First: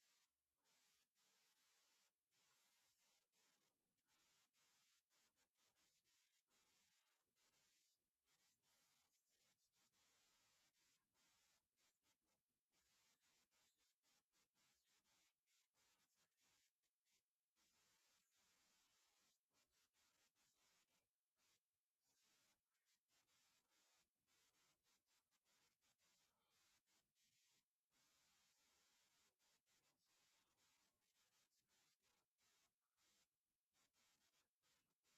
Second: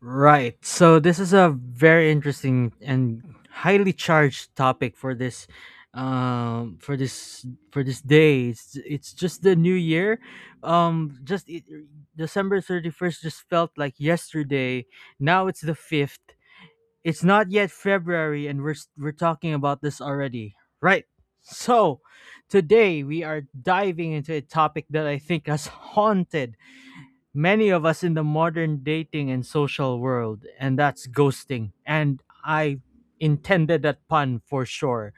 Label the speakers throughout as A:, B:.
A: Right. So this is a very interesting and highly charged topic for this for this for this day, it's just the new year. um just it, December 31st just felt like yesterday. Now it's the 5th. It's not yet February and we're talking about this already, right? So today we are diving into a topic that I think has haunted many of us in the modern dating and social world, and that's ghosting. And I intended that pun for sure.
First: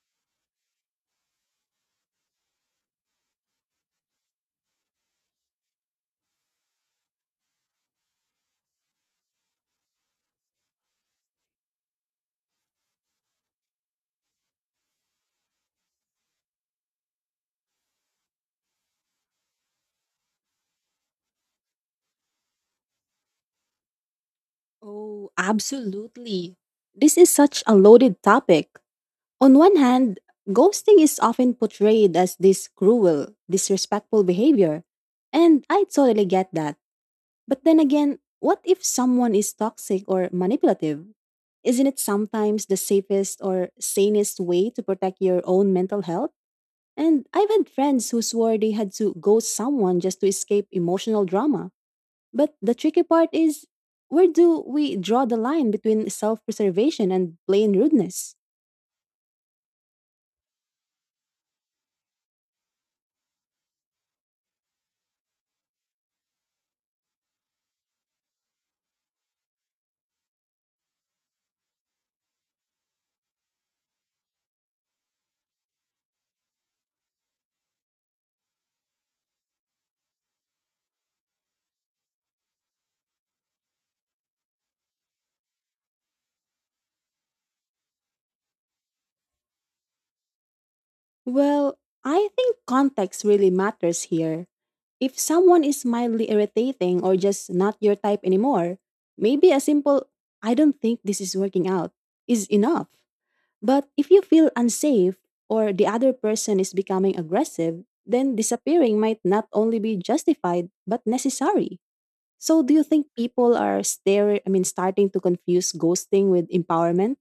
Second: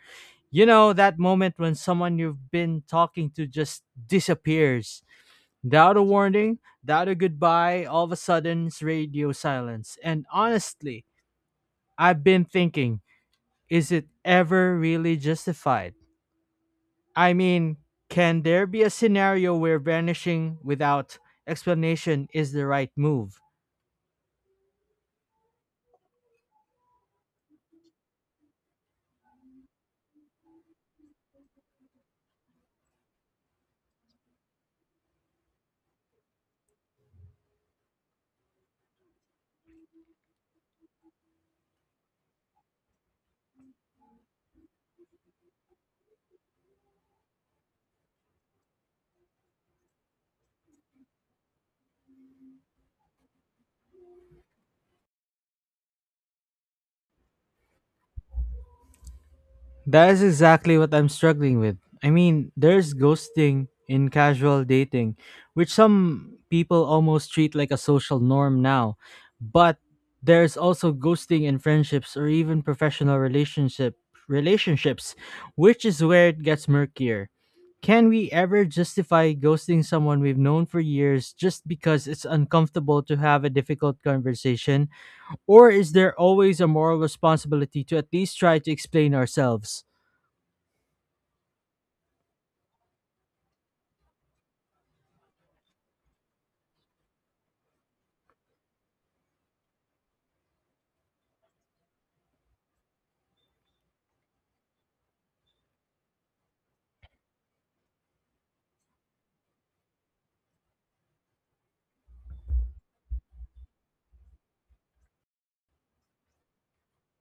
A: You know, that moment when someone you've been talking to just disappears. Without a warning, without a goodbye, all of a sudden it's radio silence. And honestly, I've been thinking, is it ever really justified? I mean, can there be a scenario where vanishing without explanation is the right move?
B: Oh, absolutely. This is such a loaded topic. On one hand, ghosting is often portrayed as this cruel, disrespectful behavior. And I totally get that. But then again, what if someone is toxic or manipulative? Isn't it sometimes the safest or sanest way to protect your own mental health? And I've had friends who swore they had to ghost someone just to escape emotional drama. But the tricky part is, where do we draw the line between self preservation and plain rudeness?
A: That is exactly what I'm struggling with. I mean, there's ghosting in casual dating, which some people almost treat like a social norm now. But there's also ghosting in friendships or even professional relationship relationships, which is where it gets murkier. Can we ever justify ghosting someone we've known for years just because it's uncomfortable to have a difficult conversation? Or is there always a moral responsibility to at least try to explain ourselves?
B: Well, I think context really matters here. If someone is mildly irritating or just not your type anymore, maybe a simple, "I don't think this is working out," is enough. But if you feel unsafe or the other person is becoming aggressive, then disappearing might not only be justified but necessary. So do you think people are stare I mean starting to confuse ghosting with empowerment?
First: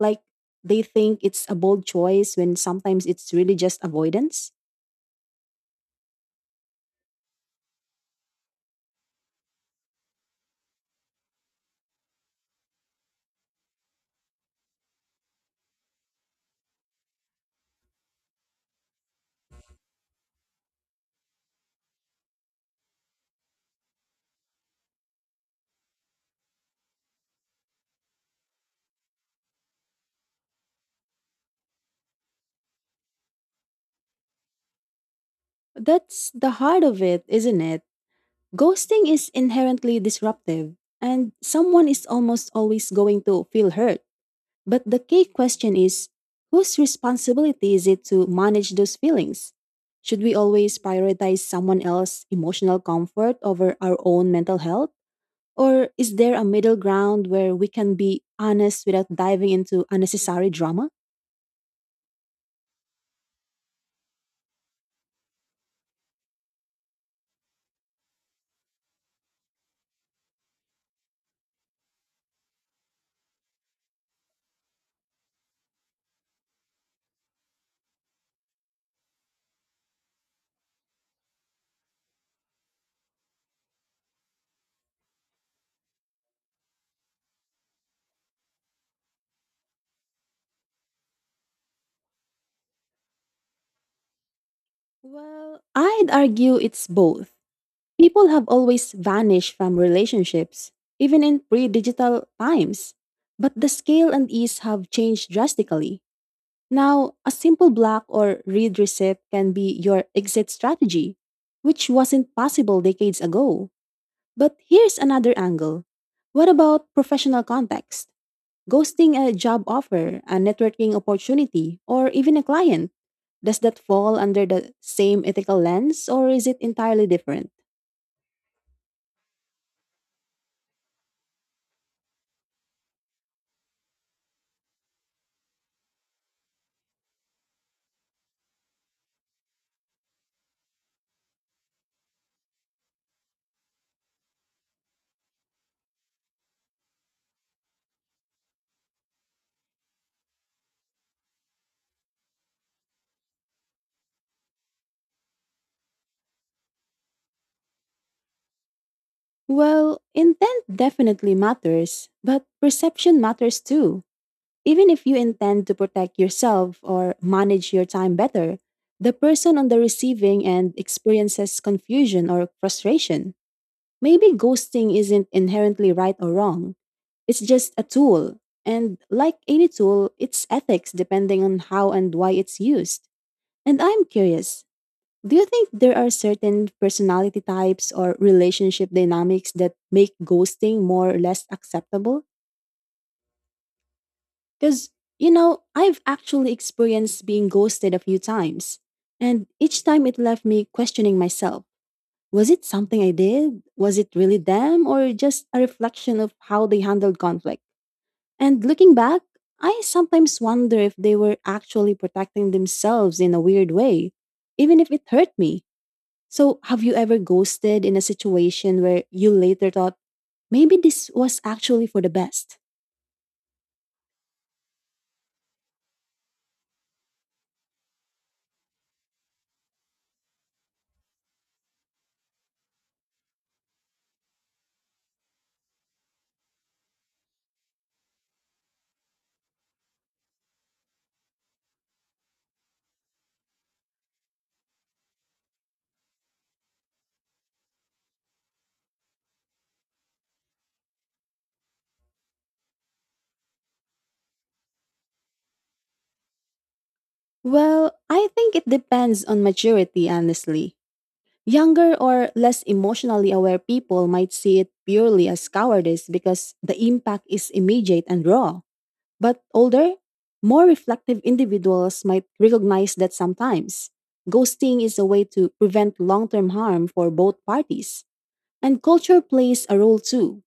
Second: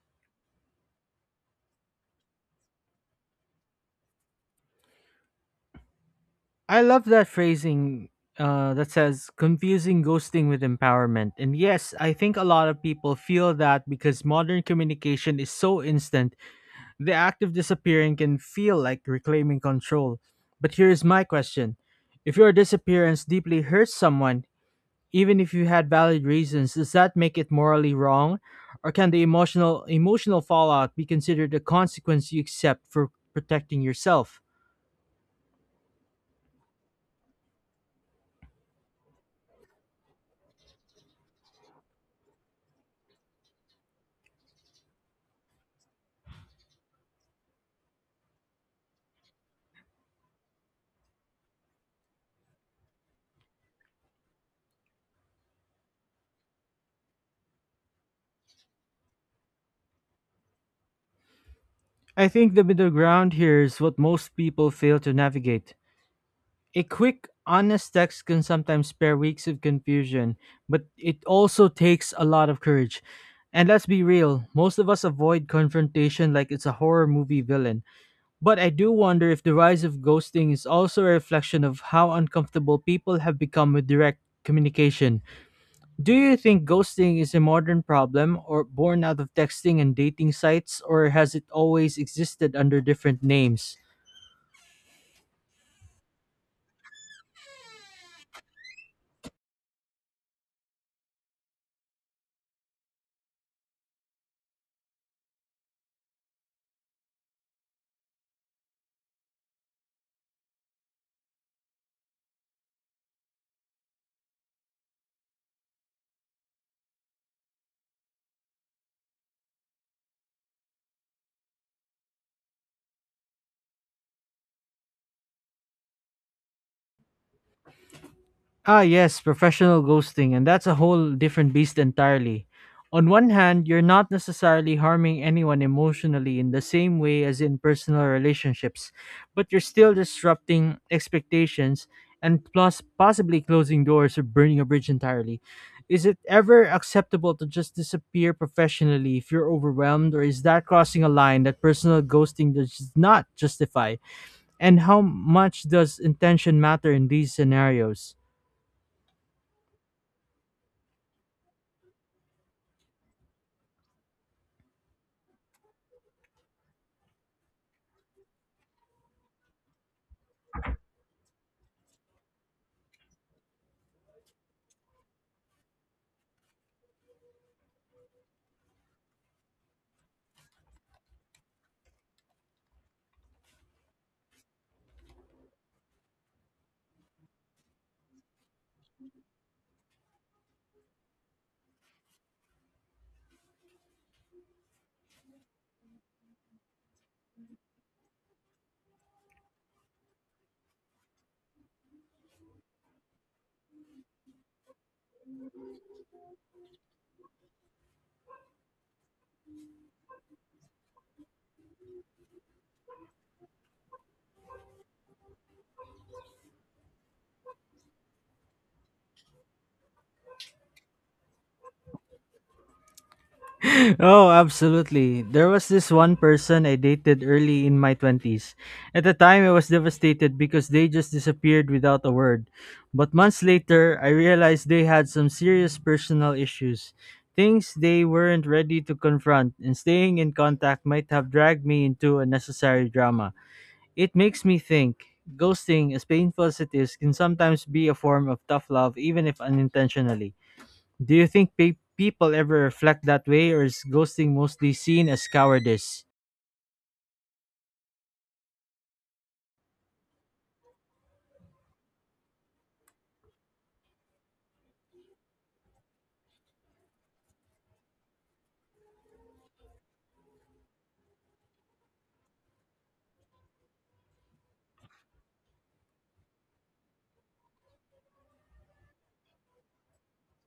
B: Like, they think it's a bold choice when sometimes it's really just avoidance?
A: I love that phrasing, that says confusing ghosting with empowerment. And yes, I think a lot of people feel that because modern communication is so instant, the act of disappearing can feel like reclaiming control. But here's my question: if your disappearance deeply hurts someone, even if you had valid reasons, does that make it morally wrong? Or can the emotional fallout be considered a consequence you accept for protecting yourself?
B: That's the heart of it, isn't it? Ghosting is inherently disruptive and someone is almost always going to feel hurt. But the key question is, whose responsibility is it to manage those feelings? Should we always prioritize someone else's emotional comfort over our own mental health? Or is there a middle ground where we can be honest without diving into unnecessary drama?
A: I think the middle ground here is what most people fail to navigate. A quick, honest text can sometimes spare weeks of confusion, but it also takes a lot of courage. And let's be real, most of us avoid confrontation like it's a horror movie villain. But I do wonder if the rise of ghosting is also a reflection of how uncomfortable people have become with direct communication. Do you think ghosting is a modern problem or born out of texting and dating sites, or has it always existed under different names?
B: Well, I'd argue it's both. People have always vanished from relationships, even in pre digital times. But the scale and ease have changed drastically. Now, a simple block or read receipt can be your exit strategy, which wasn't possible decades ago. But here's another angle. What about professional context? Ghosting a job offer, a networking opportunity, or even a client? Does that fall under the same ethical lens or is it entirely different?
A: Ah, yes, professional ghosting, and that's a whole different beast entirely. On one hand, you're not necessarily harming anyone emotionally in the same way as in personal relationships, but you're still disrupting expectations and plus possibly closing doors or burning a bridge entirely. Is it ever acceptable to just disappear professionally if you're overwhelmed, or is that crossing a line that personal ghosting does not justify? And how much does intention matter in these scenarios?
B: Well, intent definitely matters, but perception matters too. Even if you intend to protect yourself or manage your time better, the person on the receiving end experiences confusion or frustration. Maybe ghosting isn't inherently right or wrong. It's just a tool. And like any tool, it's ethics depending on how and why it's used. And I'm curious, do you think there are certain personality types or relationship dynamics that make ghosting more or less acceptable? Because, you know, I've actually experienced being ghosted a few times. And each time it left me questioning myself. Was it something I did? Was it really them or just a reflection of how they handled conflict? And looking back, I sometimes wonder if they were actually protecting themselves in a weird way, even if it hurt me. So, have you ever ghosted in a situation where you later thought, maybe this was actually for the best?
A: Oh, absolutely. There was this one person I dated early in my 20s. At the time, I was devastated because they just disappeared without a word. But months later, I realized they had some serious personal issues, things they weren't ready to confront, and staying in contact might have dragged me into unnecessary drama. It makes me think ghosting, as painful as it is, can sometimes be a form of tough love, even if unintentionally. Do you think people ever reflect that way, or is ghosting mostly seen as cowardice?
B: Well, I think it depends on maturity, honestly. Younger or less emotionally aware people might see it purely as cowardice because the impact is immediate and raw. But older, more reflective individuals might recognize that sometimes ghosting is a way to prevent long term harm for both parties. And culture plays a role too.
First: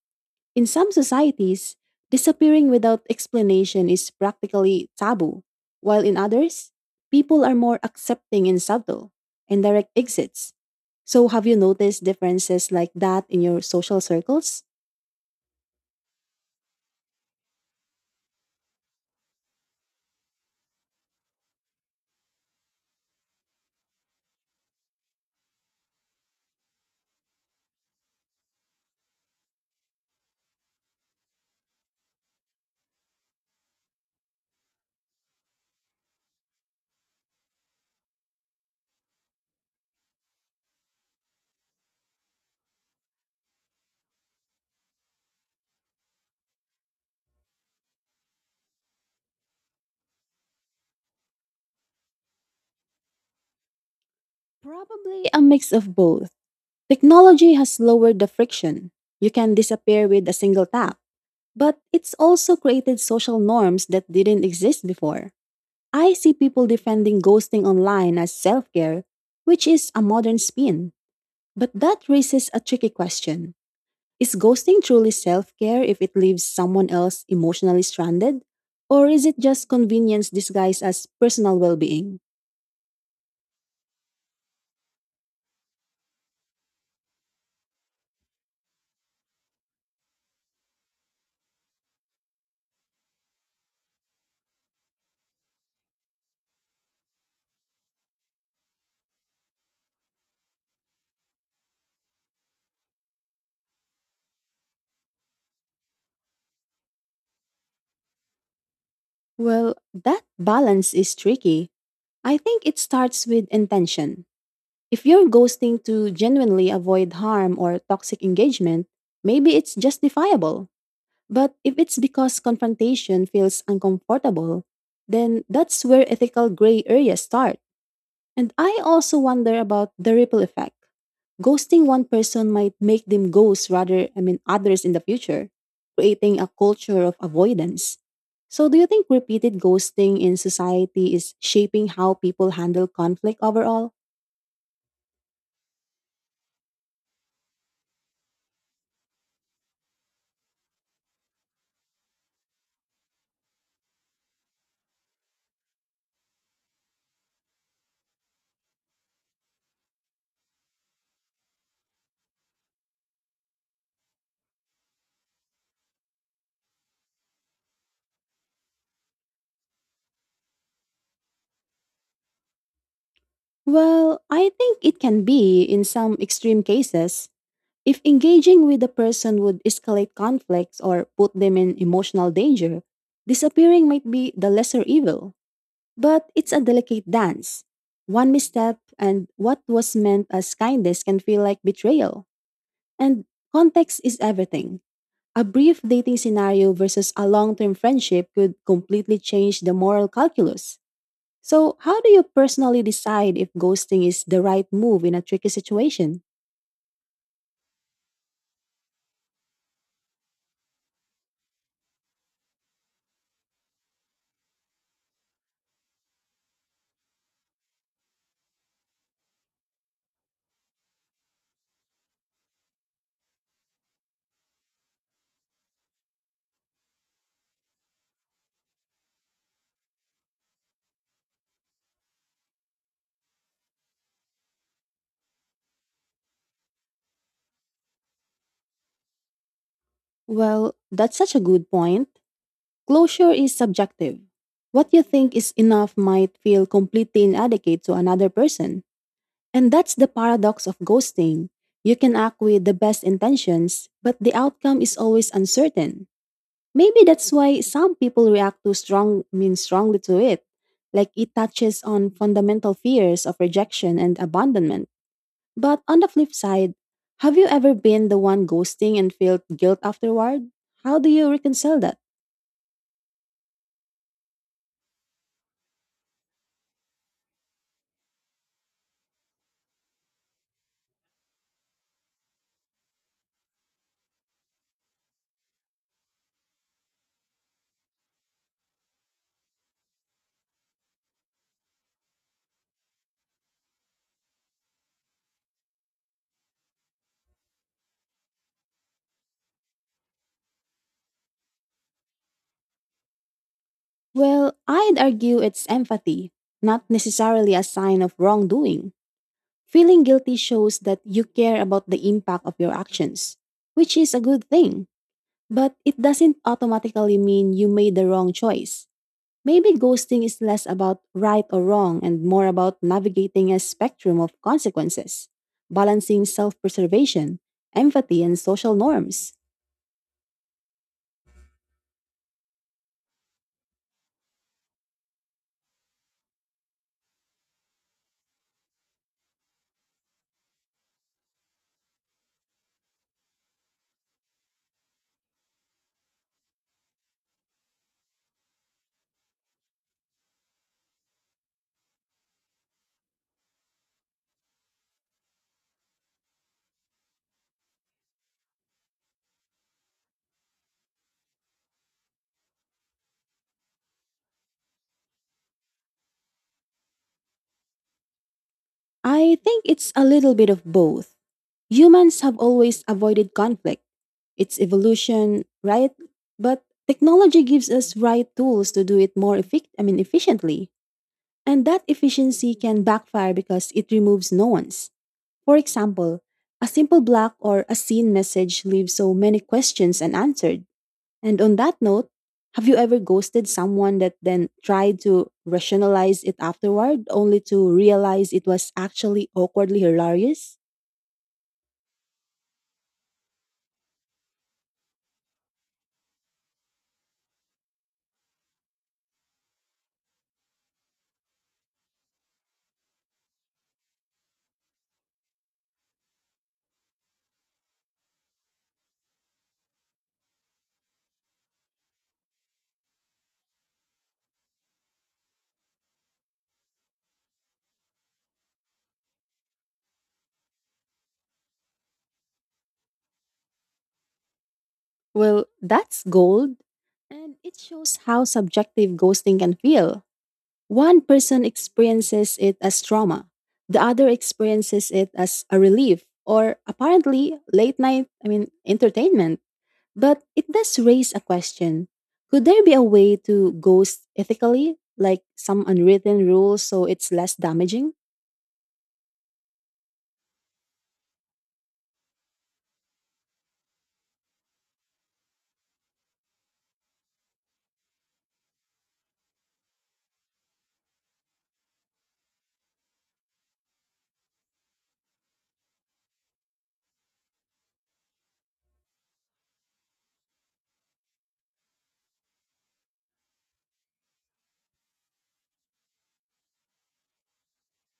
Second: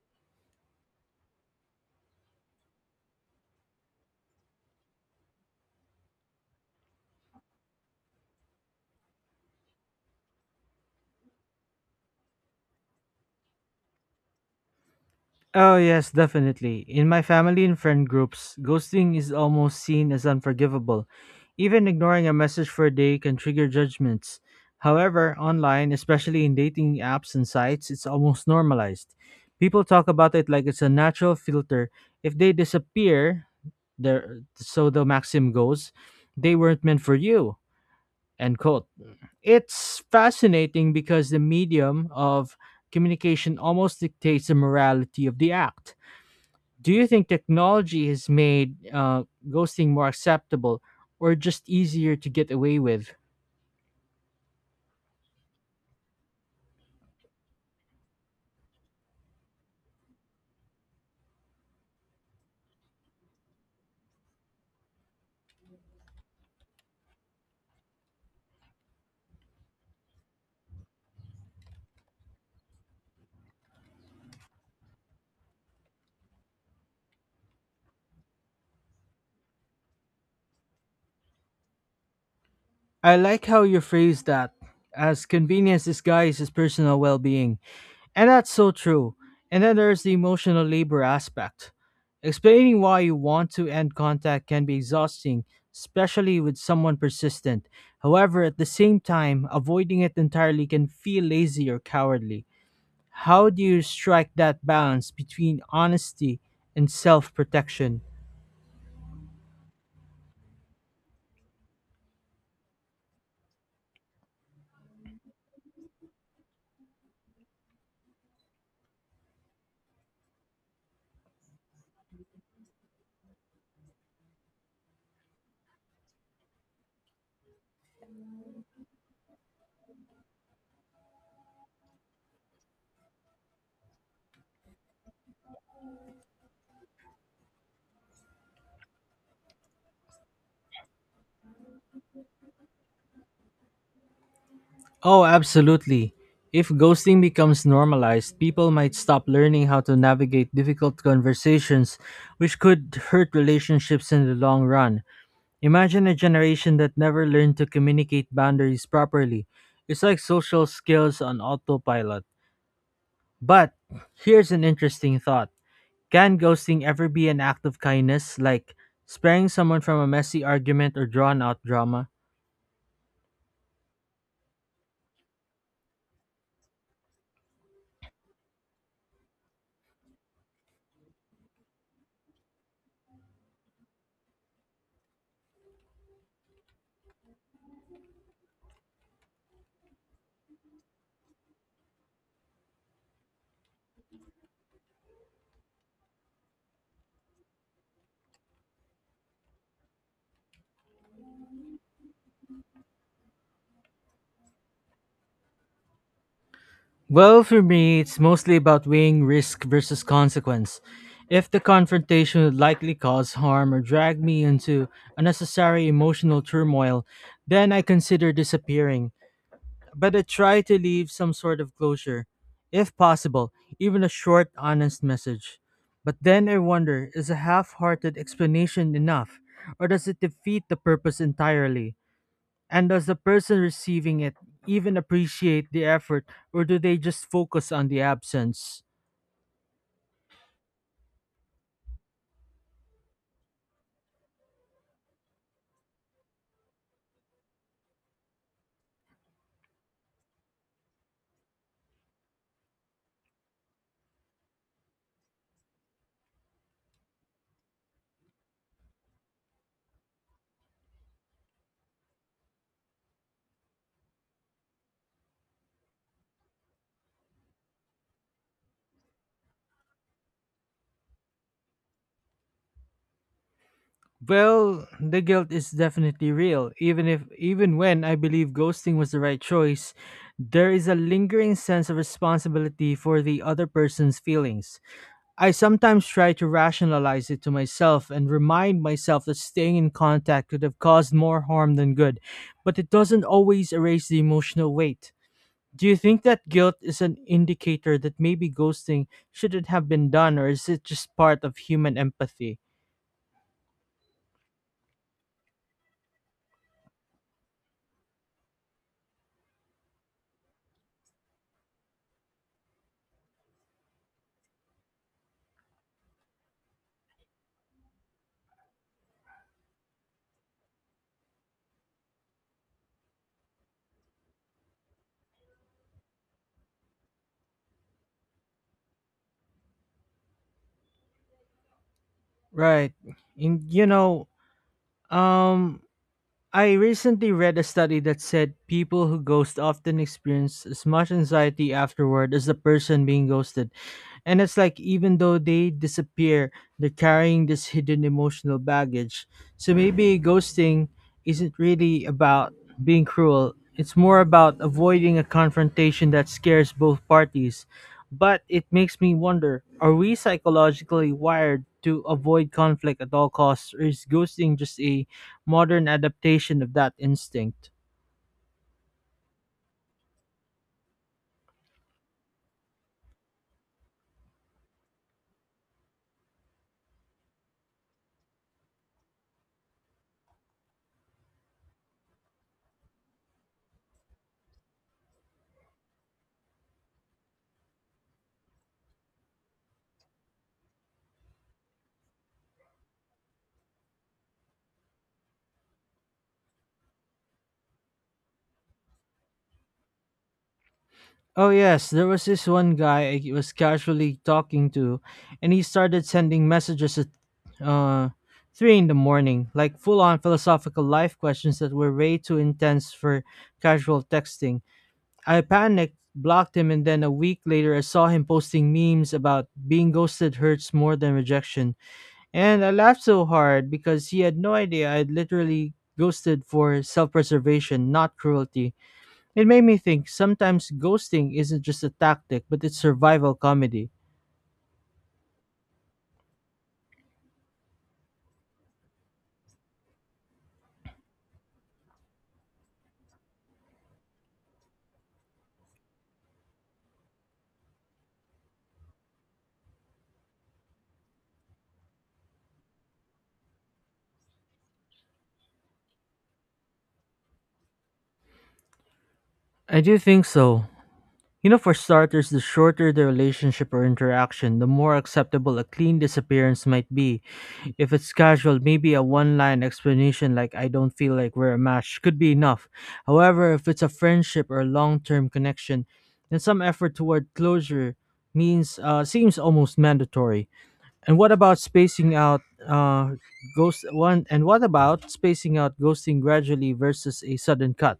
B: In some societies, disappearing without explanation is practically taboo, while in others, people are more accepting and subtle, and direct exits. So, have you noticed differences like that in your social circles?
A: Oh, yes, definitely. In my family and friend groups, ghosting is almost seen as unforgivable. Even ignoring a message for a day can trigger judgments. However, online, especially in dating apps and sites, it's almost normalized. People talk about it like it's a natural filter. If they disappear, there, so the maxim goes, they weren't meant for you. End quote. It's fascinating because the medium of communication almost dictates the morality of the act. Do you think technology has made, ghosting more acceptable, or just easier to get away with?
B: Probably a mix of both. Technology has lowered the friction. You can disappear with a single tap, but it's also created social norms that didn't exist before. I see people defending ghosting online as self care, which is a modern spin. But that raises a tricky question. Is ghosting truly self care if it leaves someone else emotionally stranded? Or is it just convenience disguised as personal well being?
A: I like how you phrase that as convenience disguises personal well being. And that's so true. And then there's the emotional labor aspect. Explaining why you want to end contact can be exhausting, especially with someone persistent. However, at the same time, avoiding it entirely can feel lazy or cowardly. How do you strike that balance between honesty and self protection?
B: Well, that balance is tricky. I think it starts with intention. If you're ghosting to genuinely avoid harm or toxic engagement, maybe it's justifiable. But if it's because confrontation feels uncomfortable, then that's where ethical gray areas start. And I also wonder about the ripple effect. Ghosting one person might make them ghost rather, I mean, others in the future, creating a culture of avoidance. So, do you think repeated ghosting in society is shaping how people handle conflict overall?
A: Oh, absolutely. If ghosting becomes normalized, people might stop learning how to navigate difficult conversations, which could hurt relationships in the long run. Imagine a generation that never learned to communicate boundaries properly. It's like social skills on autopilot. But here's an interesting thought: can ghosting ever be an act of kindness, like sparing someone from a messy argument or drawn out drama?
B: Well, I think it can be in some extreme cases. If engaging with the person would escalate conflicts or put them in emotional danger, disappearing might be the lesser evil. But it's a delicate dance. One misstep and what was meant as kindness can feel like betrayal. And context is everything. A brief dating scenario versus a long term friendship could completely change the moral calculus. So, how do you personally decide if ghosting is the right move in a tricky situation?
A: Well, for me, it's mostly about weighing risk versus consequence. If the confrontation would likely cause harm or drag me into unnecessary emotional turmoil, then I consider disappearing. But I try to leave some sort of closure, if possible, even a short, honest message. But then I wonder, is a half hearted explanation enough, or does it defeat the purpose entirely? And does the person receiving it even appreciate the effort, or do they just focus on the absence?
B: Well, that's such a good point. Closure is subjective. What you think is enough might feel completely inadequate to another person. And that's the paradox of ghosting. You can act with the best intentions, but the outcome is always uncertain. Maybe that's why some people react too strong I mean strongly to it. Like, it touches on fundamental fears of rejection and abandonment. But on the flip side, have you ever been the one ghosting and felt guilt afterward? How do you reconcile that?
A: Well, the guilt is definitely real. Even if Even when I believe ghosting was the right choice, there is a lingering sense of responsibility for the other person's feelings. I sometimes try to rationalize it to myself and remind myself that staying in contact could have caused more harm than good, but it doesn't always erase the emotional weight. Do you think that guilt is an indicator that maybe ghosting shouldn't have been done, or is it just part of human empathy?
B: Well, I'd argue it's empathy, not necessarily a sign of wrongdoing. Feeling guilty shows that you care about the impact of your actions, which is a good thing, but it doesn't automatically mean you made the wrong choice. Maybe ghosting is less about right or wrong and more about navigating a spectrum of consequences, balancing self preservation, empathy, and social norms.
A: Right. And you know, um, I recently read a study that said people who ghost often experience as much anxiety afterward as the person being ghosted. And it's like even though they disappear, they're carrying this hidden emotional baggage. So maybe ghosting isn't really about being cruel, it's more about avoiding a confrontation that scares both parties. But it makes me wonder, are we psychologically wired to avoid conflict at all costs, or is ghosting just a modern adaptation of that instinct?
B: I think it's a little bit of both. Humans have always avoided conflict. It's evolution, right? But technology gives us right tools to do it more efficiently. And that efficiency can backfire because it removes nuance. For example, a simple black or a scene message leaves so many questions unanswered. And on that note, have you ever ghosted someone that then tried to rationalize it afterward only to realize it was actually awkwardly hilarious?
A: Oh, yes, there was this one guy I was casually talking to, and he started sending messages at, uh, 3 in the morning, like full on philosophical life questions that were way too intense for casual texting. I panicked, blocked him, and then a week later I saw him posting memes about being ghosted hurts more than rejection. And I laughed so hard because he had no idea I'd literally ghosted for self preservation, not cruelty. It made me think sometimes ghosting isn't just a tactic, but it's survival comedy.
B: Well, that's gold. And it shows how subjective ghosting can feel. One person experiences it as trauma, the other experiences it as a relief or apparently late night, I mean, entertainment. But it does raise a question, could there be a way to ghost ethically, like some unwritten rule so it's less damaging?
A: I do think so. You know, for starters, the shorter the relationship or interaction, the more acceptable a clean disappearance might be. If it's casual, maybe a one line explanation like, I don't feel like we're a match, could be enough. However, if it's a friendship or long term connection, then some effort toward closure means, seems almost mandatory. And what about spacing out, ghost one and what about spacing out ghosting gradually versus a sudden cut?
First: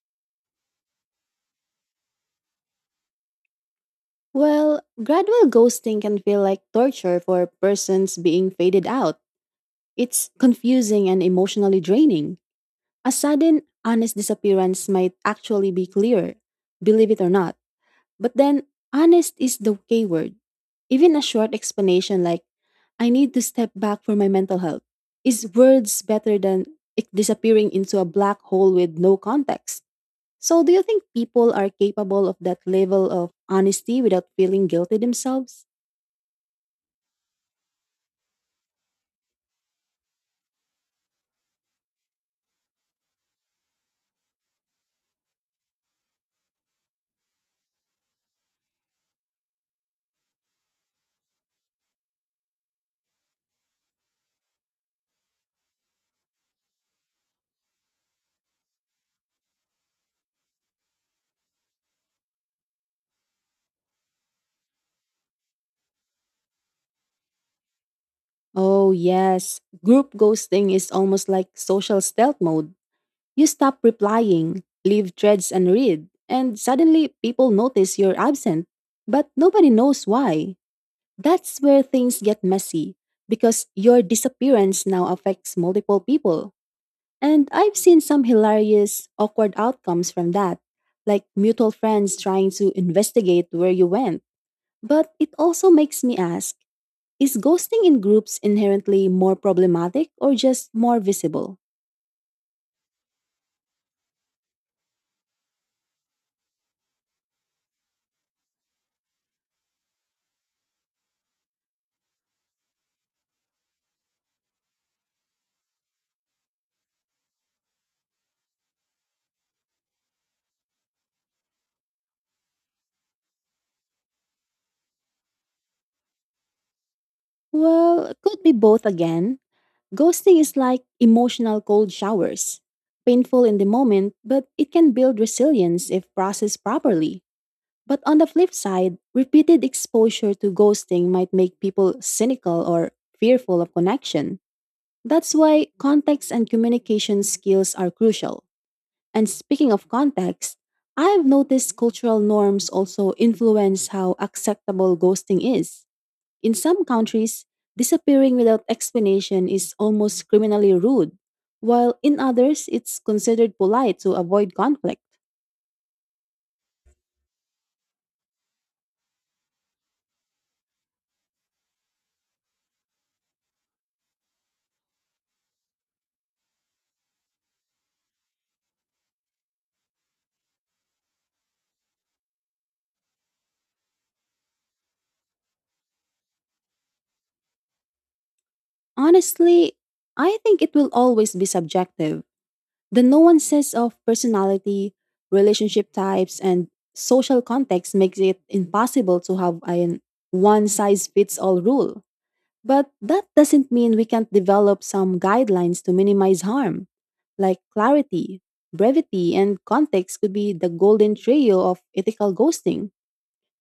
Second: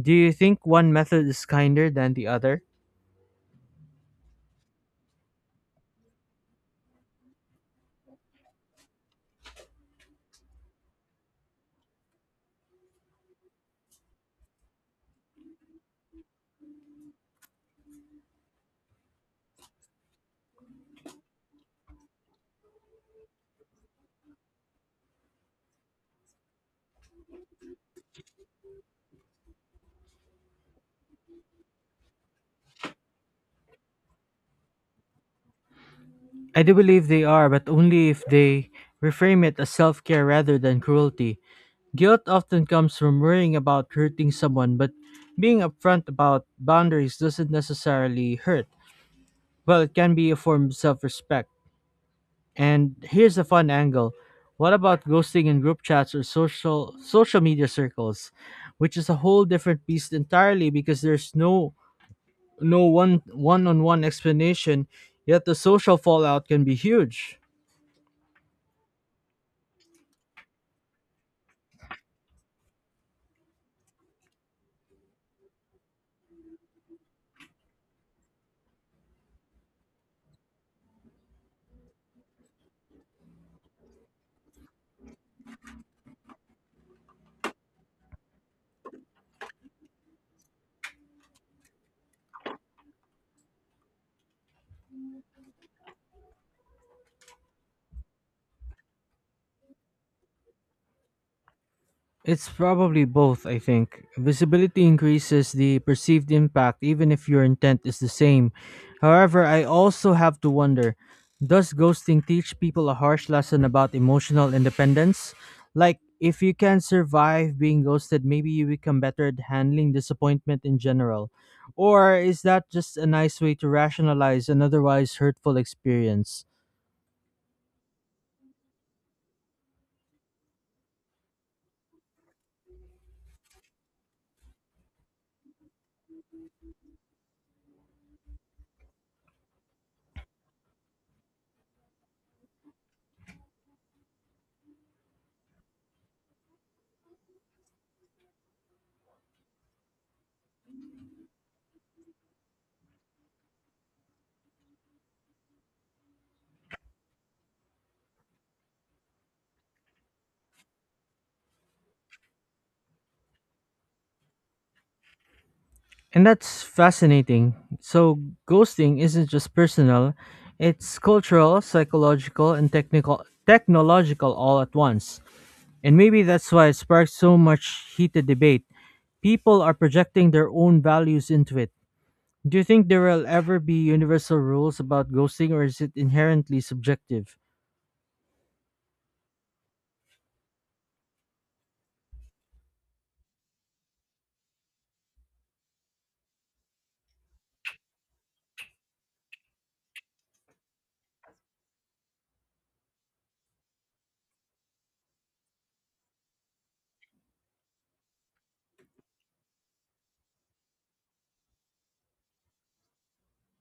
A: Do you think one method is kinder than the other?
B: Well, gradual ghosting can feel like torture for persons being faded out. It's confusing and emotionally draining. A sudden, honest disappearance might actually be clearer, believe it or not. But then, honest is the K word. Even a short explanation like, "I need to step back for my mental health," is words better than it disappearing into a black hole with no context. So, do you think people are capable of that level of honesty without feeling guilty themselves?
A: I do believe they are, but only if they reframe it as self-care rather than cruelty. Guilt often comes from worrying about hurting someone, but being upfront about boundaries doesn't necessarily hurt. Well, it can be a form of self-respect. And here's a fun angle. What about ghosting in group chats or social media circles, which is a whole different beast entirely because there's no one-on-one explanation, yet the social fallout can be huge.
B: Oh, yes. Group ghosting is almost like social stealth mode. You stop replying, leave threads unread, and suddenly people notice you're absent, but nobody knows why. That's where things get messy because your disappearance now affects multiple people. And I've seen some hilarious, awkward outcomes from that, like mutual friends trying to investigate where you went. But it also makes me ask, is ghosting in groups inherently more problematic or just more visible?
A: It's probably both, I think. Visibility increases the perceived impact even if your intent is the same. However, I also have to wonder, does ghosting teach people a harsh lesson about emotional independence? Like, if you can survive being ghosted, maybe you become better at handling disappointment in general. Or is that just a nice way to rationalize an otherwise hurtful experience?
B: Well, could be both again. Ghosting is like emotional cold showers. Painful in the moment, but it can build resilience if processed properly. But on the flip side, repeated exposure to ghosting might make people cynical or fearful of connection. That's why context and communication skills are crucial. And speaking of context, I've noticed cultural norms also influence how acceptable ghosting is. In some countries, disappearing without explanation is almost criminally rude, while in others, it's considered polite to avoid conflict.
A: And that's fascinating. So, ghosting isn't just personal, it's cultural, psychological, and technical technological all at once. And maybe that's why it sparks so much heated debate. People are projecting their own values into it. Do you think there will ever be universal rules about ghosting, or is it inherently subjective?
B: Honestly, I think it will always be subjective. The nuances of personality, relationship types, and social context makes it impossible to have an one size fits all rule. But that doesn't mean we can't develop some guidelines to minimize harm. Like clarity, brevity, and context could be the golden trio of ethical ghosting.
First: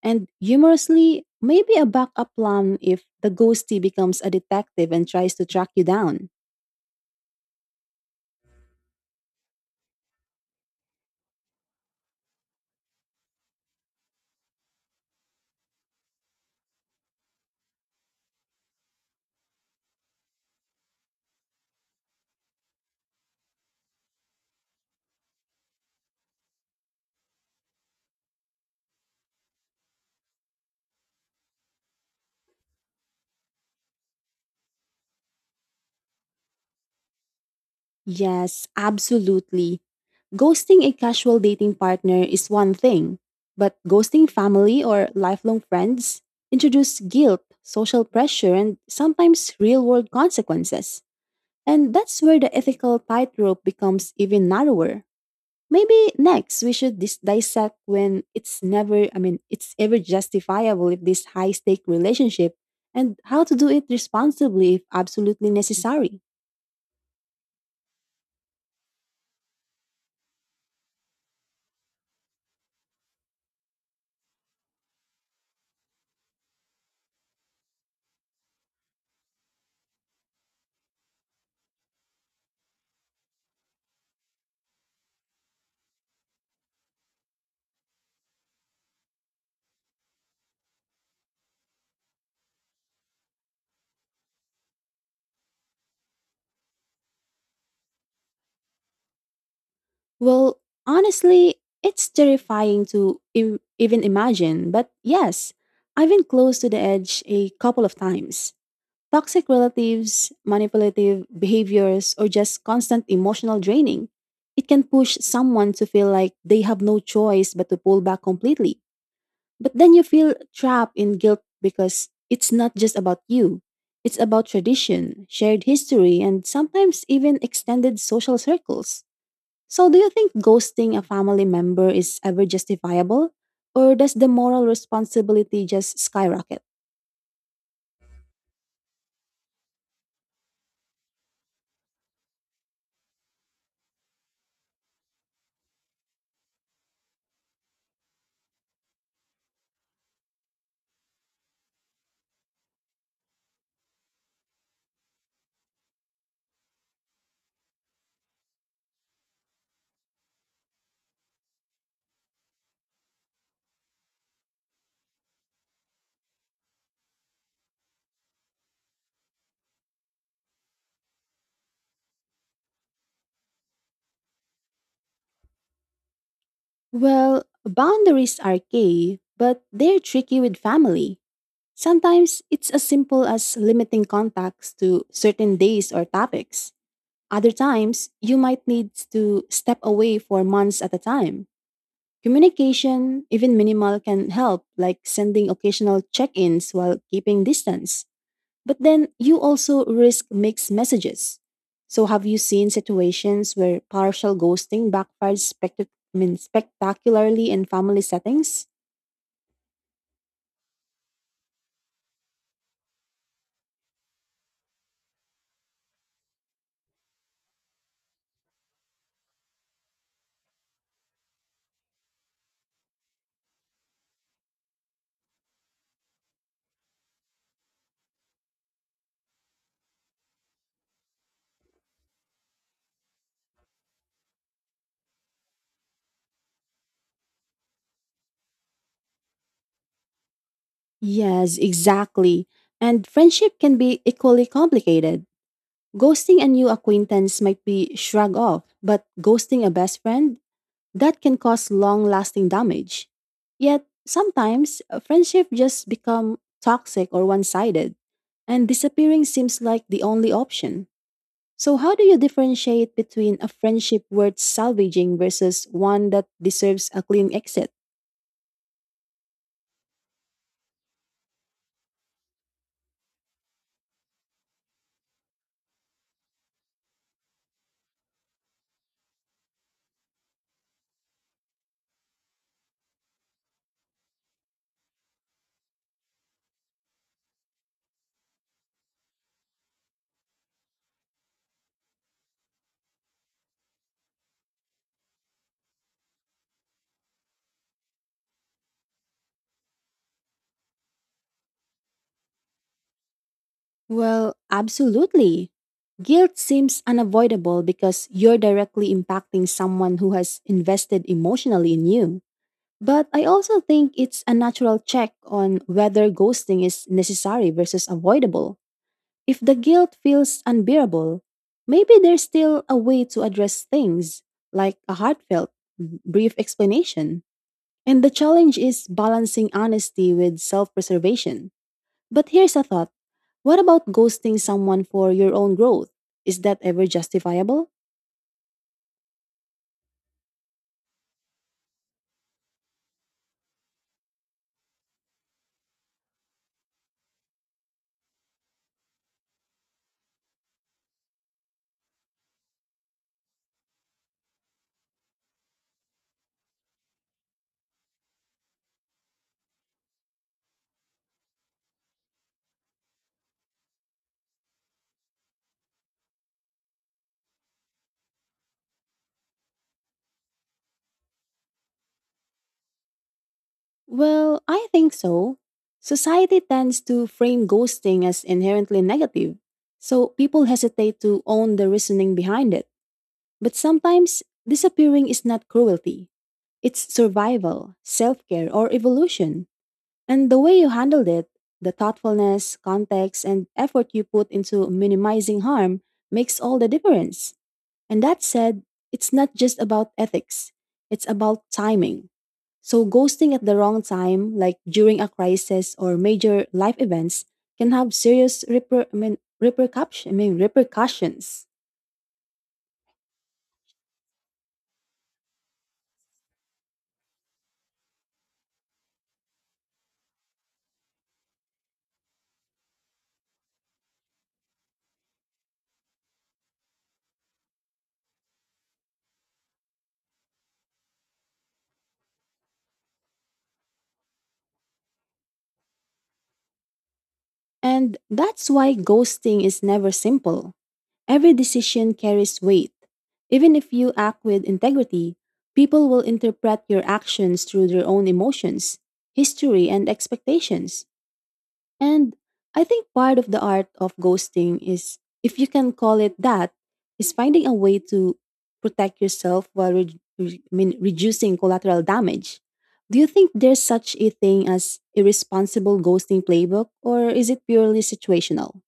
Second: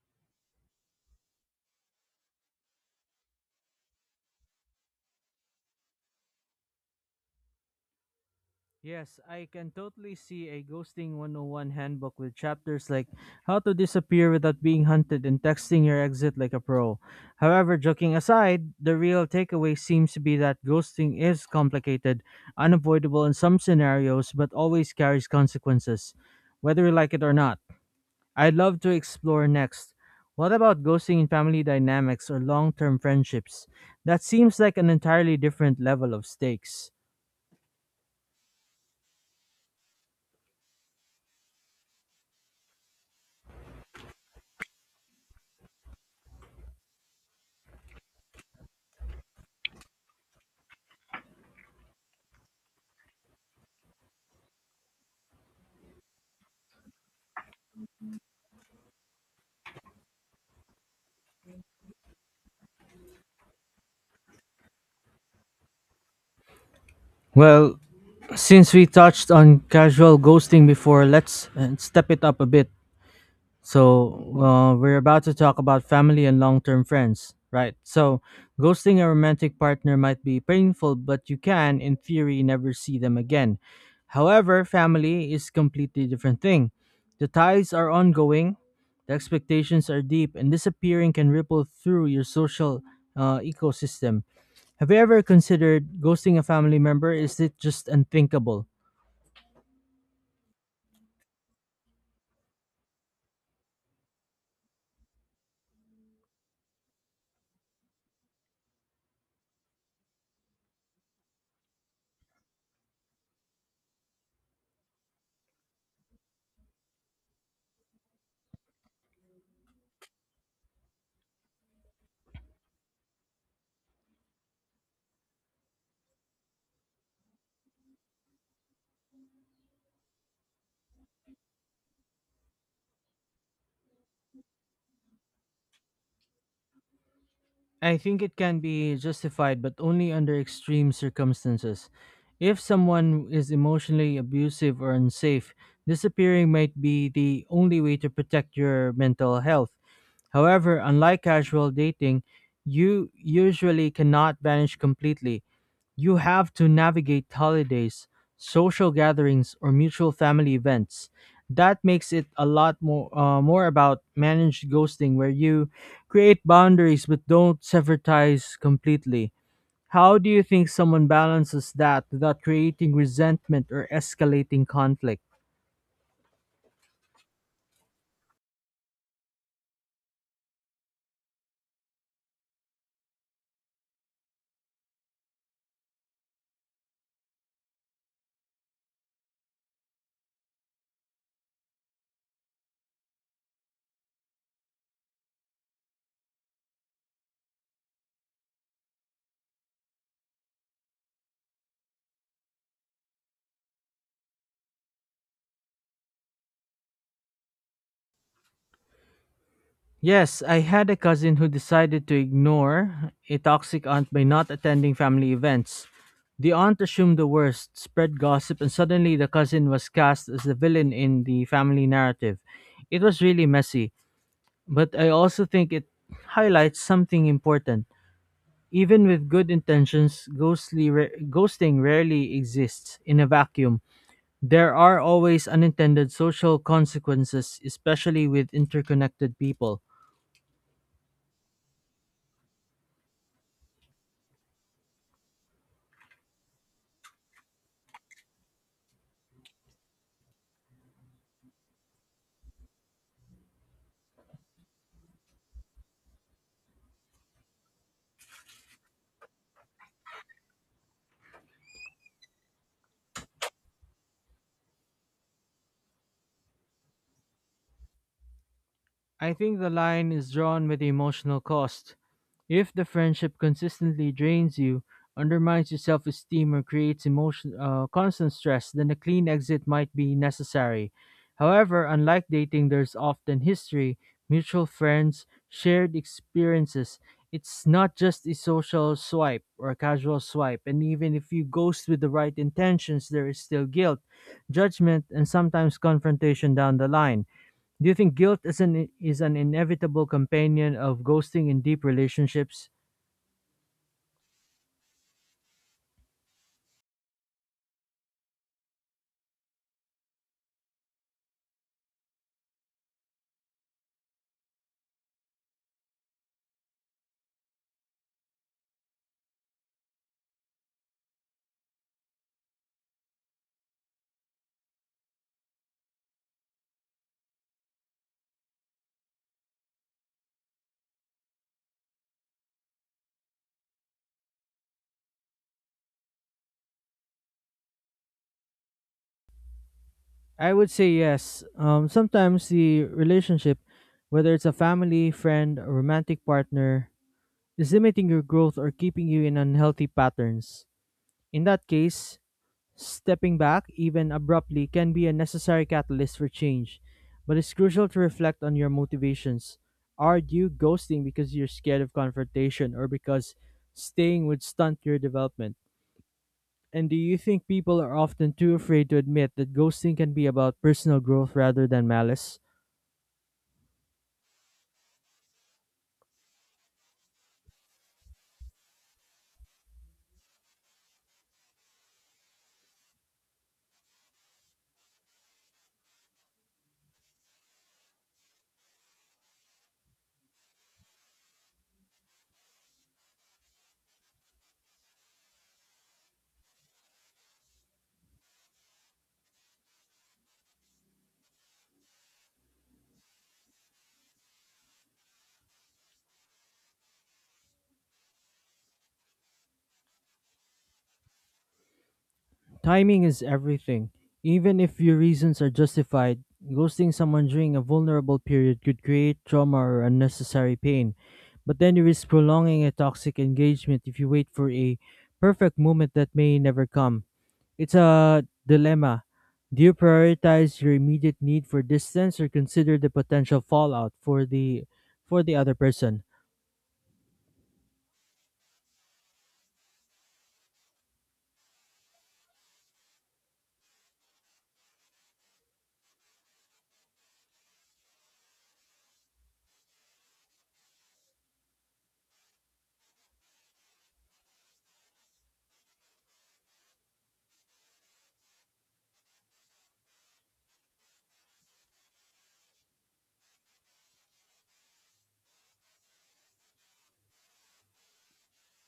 B: And humorously, maybe a backup plan if the ghosty becomes a detective and tries to track you down.
A: Yes, I can totally see a Ghosting 101 handbook with chapters like how to disappear without being hunted and texting your exit like a pro. However, joking aside, the real takeaway seems to be that ghosting is complicated, unavoidable in some scenarios, but always carries consequences, whether we like it or not. I'd love to explore next: what about ghosting in family dynamics or long term friendships? That seems like an entirely different level of stakes.
B: Yes, absolutely. Ghosting a casual dating partner is one thing, but ghosting family or lifelong friends introduce guilt, social pressure, and sometimes real world consequences. And that's where the ethical tightrope becomes even narrower. Maybe next we should dissect when it's never, I mean, it's ever justifiable if this high stake relationship and how to do it responsibly if absolutely necessary.
A: Well, since we touched on casual ghosting before, let's, step it up a bit. So, we're about to talk about family and long term friends, right? So, ghosting a romantic partner might be painful, but you can, in theory, never see them again. However, family is completely different thing. The ties are ongoing, the expectations are deep, and disappearing can ripple through your social ecosystem. Have you ever considered ghosting a family member? Is it just unthinkable?
B: Well, honestly, it's terrifying to even imagine, but yes, I've been close to the edge a couple of times. Toxic relatives, manipulative behaviors, or just constant emotional draining. It can push someone to feel like they have no choice but to pull back completely. But then you feel trapped in guilt because it's not just about you. It's about tradition, shared history, and sometimes even extended social circles. So, do you think ghosting a family member is ever justifiable? Or does the moral responsibility just skyrocket?
A: I think it can be justified, but only under extreme circumstances. If someone is emotionally abusive or unsafe, disappearing might be the only way to protect your mental health. However, unlike casual dating, you usually cannot vanish completely. You have to navigate holidays, social gatherings, or mutual family events. That makes it a lot more about managed ghosting, where you create boundaries but don't sever ties completely. How do you think someone balances that without creating resentment or escalating conflict?
B: Well, boundaries are key, but they're tricky with family. Sometimes it's as simple as limiting contacts to certain days or topics. Other times, you might need to step away for months at a time. Communication, even minimal, can help, like sending occasional check ins while keeping distance. But then you also risk mixed messages. So have you seen situations where partial ghosting backfires spectacularly in family settings?
A: Yes, I had a cousin who decided to ignore a toxic aunt by not attending family events. The aunt assumed the worst, spread gossip, and suddenly the cousin was cast as the villain in the family narrative. It was really messy, but I also think it highlights something important. Even with good intentions, ghosting rarely exists in a vacuum. There are always unintended social consequences, especially with interconnected people.
B: Yes, exactly. And friendship can be equally complicated. Ghosting a new acquaintance might be shrugged off, but ghosting a best friend, that can cause long-lasting damage. Yet, sometimes a friendship just become toxic or one-sided, and disappearing seems like the only option. So, how do you differentiate between a friendship worth salvaging versus one that deserves a clean exit?
A: I think the line is drawn with emotional cost. If the friendship consistently drains you, undermines your self esteem, or creates constant stress, then a clean exit might be necessary. However, unlike dating, there's often history, mutual friends, shared experiences. It's not just a social swipe or a casual swipe, and even if you ghost with the right intentions, there is still guilt, judgment, and sometimes confrontation down the line. Do you think guilt is an inevitable companion of ghosting in deep relationships?
B: Well, absolutely. Guilt seems unavoidable because you're directly impacting someone who has invested emotionally in you. But I also think it's a natural check on whether ghosting is necessary versus avoidable. If the guilt feels unbearable, maybe there's still a way to address things, like a heartfelt, brief explanation. And the challenge is balancing honesty with self preservation. But here's a thought, what about ghosting someone for your own growth? Is that ever justifiable?
A: I would say yes. Sometimes the relationship, whether it's a family, friend, or romantic partner, is limiting your growth or keeping you in unhealthy patterns. In that case, stepping back, even abruptly, can be a necessary catalyst for change. But it's crucial to reflect on your motivations. Are you ghosting because you're scared of confrontation or because staying would stunt your development? And do you think people are often too afraid to admit that ghosting can be about personal growth rather than malice?
B: Well, I think so. Society tends to frame ghosting as inherently negative, so people hesitate to own the reasoning behind it. But sometimes, disappearing is not cruelty, it's survival, self care, or evolution. And the way you handled it, the thoughtfulness, context, and effort you put into minimizing harm makes all the difference. And that said, it's not just about ethics, it's about timing. So, ghosting at the wrong time, like during a crisis or major life events, can have serious repercussions.
A: Timing is everything. Even if your reasons are justified, ghosting someone during a vulnerable period could create trauma or unnecessary pain. But then you risk prolonging a toxic engagement if you wait for a perfect moment that may never come. It's a dilemma. Do you prioritize your immediate need for distance or consider the potential fallout for the other person?
B: And that's why ghosting is never simple. Every decision carries weight. Even if you act with integrity, people will interpret your actions through their own emotions, history, and expectations. And I think part of the art of ghosting is, if you can call it that, is finding a way to protect yourself while reducing collateral damage. Do you think there's such a thing as irresponsible ghosting playbook, or is it purely situational?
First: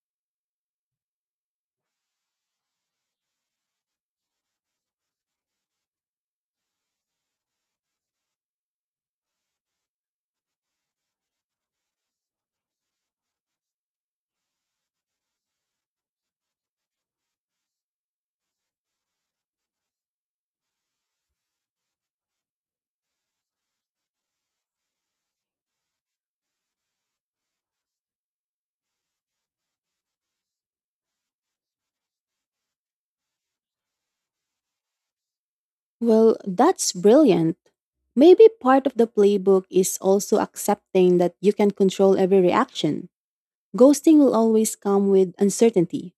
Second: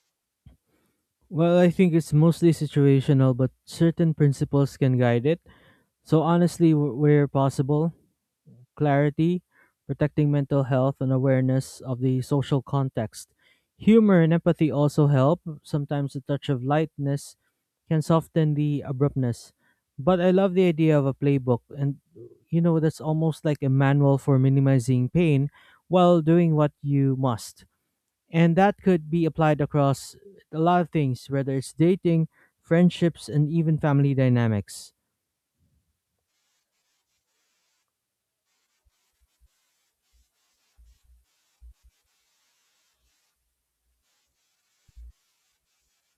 A: Well, I think it's mostly situational, but certain principles can guide it. So, honestly, where possible, clarity, protecting mental health, and awareness of the social context. Humor and empathy also help. Sometimes a touch of lightness can soften the abruptness. But I love the idea of a playbook, and you know, that's almost like a manual for minimizing pain while doing what you must. And that could be applied across a lot of things, whether it's dating, friendships, and even family dynamics.
B: Well, that's brilliant. Maybe part of the playbook is also accepting that you can control every reaction. Ghosting will always come with uncertainty.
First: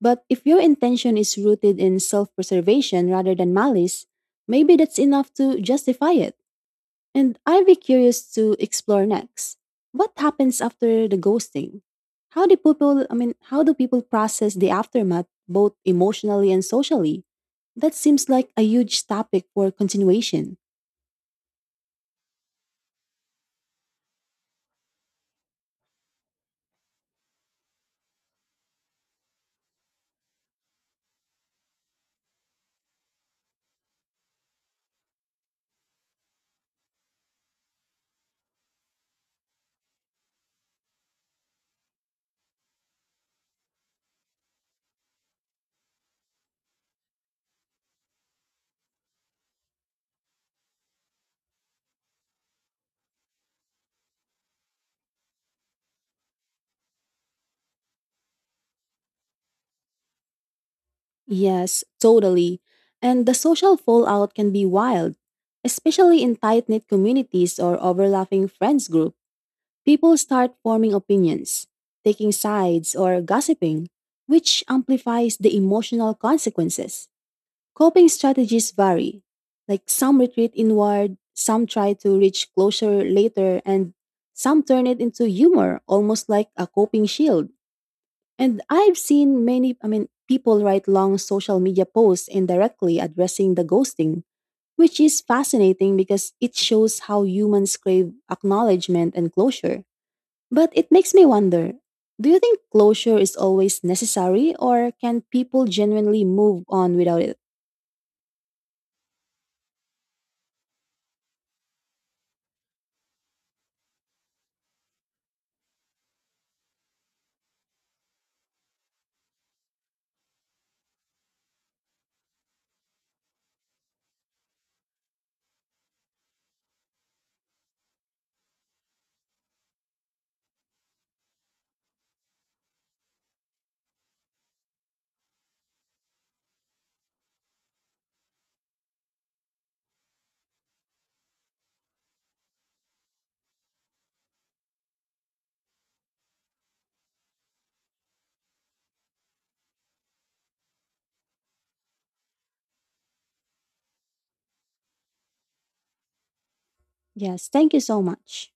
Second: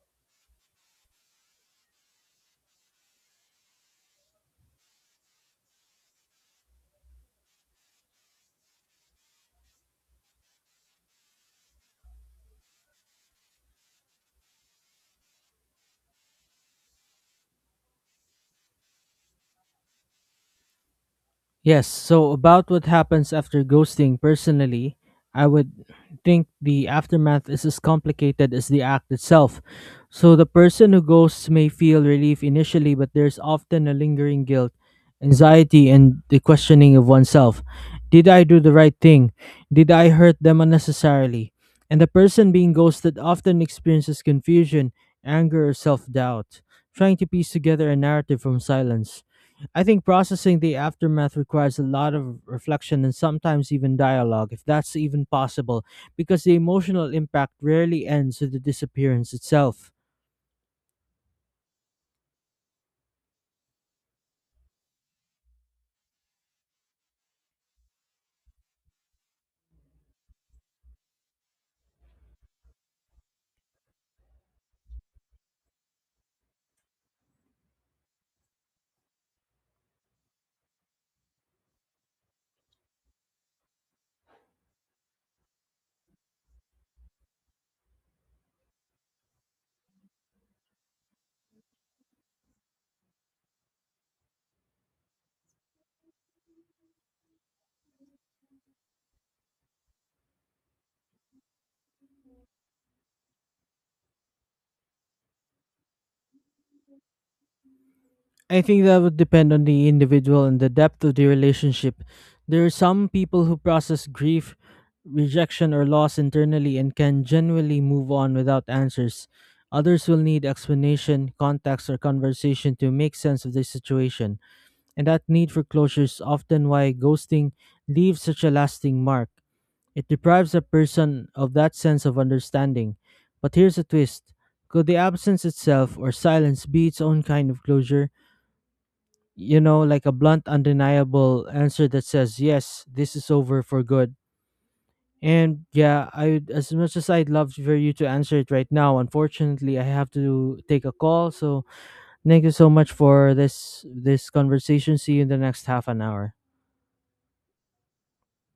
B: But if your intention is rooted in self preservation rather than malice, maybe that's enough to justify it. And I'd be curious to explore next. What happens after the ghosting? How do how do people process the aftermath both emotionally and socially? That seems like a huge topic for continuation.
A: Yes, so about what happens after ghosting personally, I would think the aftermath is as complicated as the act itself. So the person who ghosts may feel relief initially, but there's often a lingering guilt, anxiety, and the questioning of oneself. Did I do the right thing? Did I hurt them unnecessarily? And the person being ghosted often experiences confusion, anger, or self doubt, trying to piece together a narrative from silence. I think processing the aftermath requires a lot of reflection and sometimes even dialogue, if that's even possible, because the emotional impact rarely ends with the disappearance itself.
B: Yes, totally. And the social fallout can be wild, especially in tight knit communities or overlapping friends group. People start forming opinions, taking sides, or gossiping, which amplifies the emotional consequences. Coping strategies vary. Like some retreat inward, some try to reach closure later, and some turn it into humor, almost like a coping shield. And I've seen people write long social media posts indirectly addressing the ghosting, which is fascinating because it shows how humans crave acknowledgement and closure. But it makes me wonder, do you think closure is always necessary, or can people genuinely move on without it?
A: I think that would depend on the individual and the depth of the relationship. There are some people who process grief, rejection, or loss internally and can genuinely move on without answers. Others will need explanation, context, or conversation to make sense of their situation. And that need for closure is often why ghosting leaves such a lasting mark. It deprives a person of that sense of understanding. But here's a twist: could the absence itself or silence be its own kind of closure? You know, like a blunt, undeniable answer that says, yes, this is over for good. And yeah, I as much as I'd love for you to answer it right now, unfortunately, I have to take a call. So thank you so much for this conversation. See you in the next half an hour.
B: Yes, thank you so much.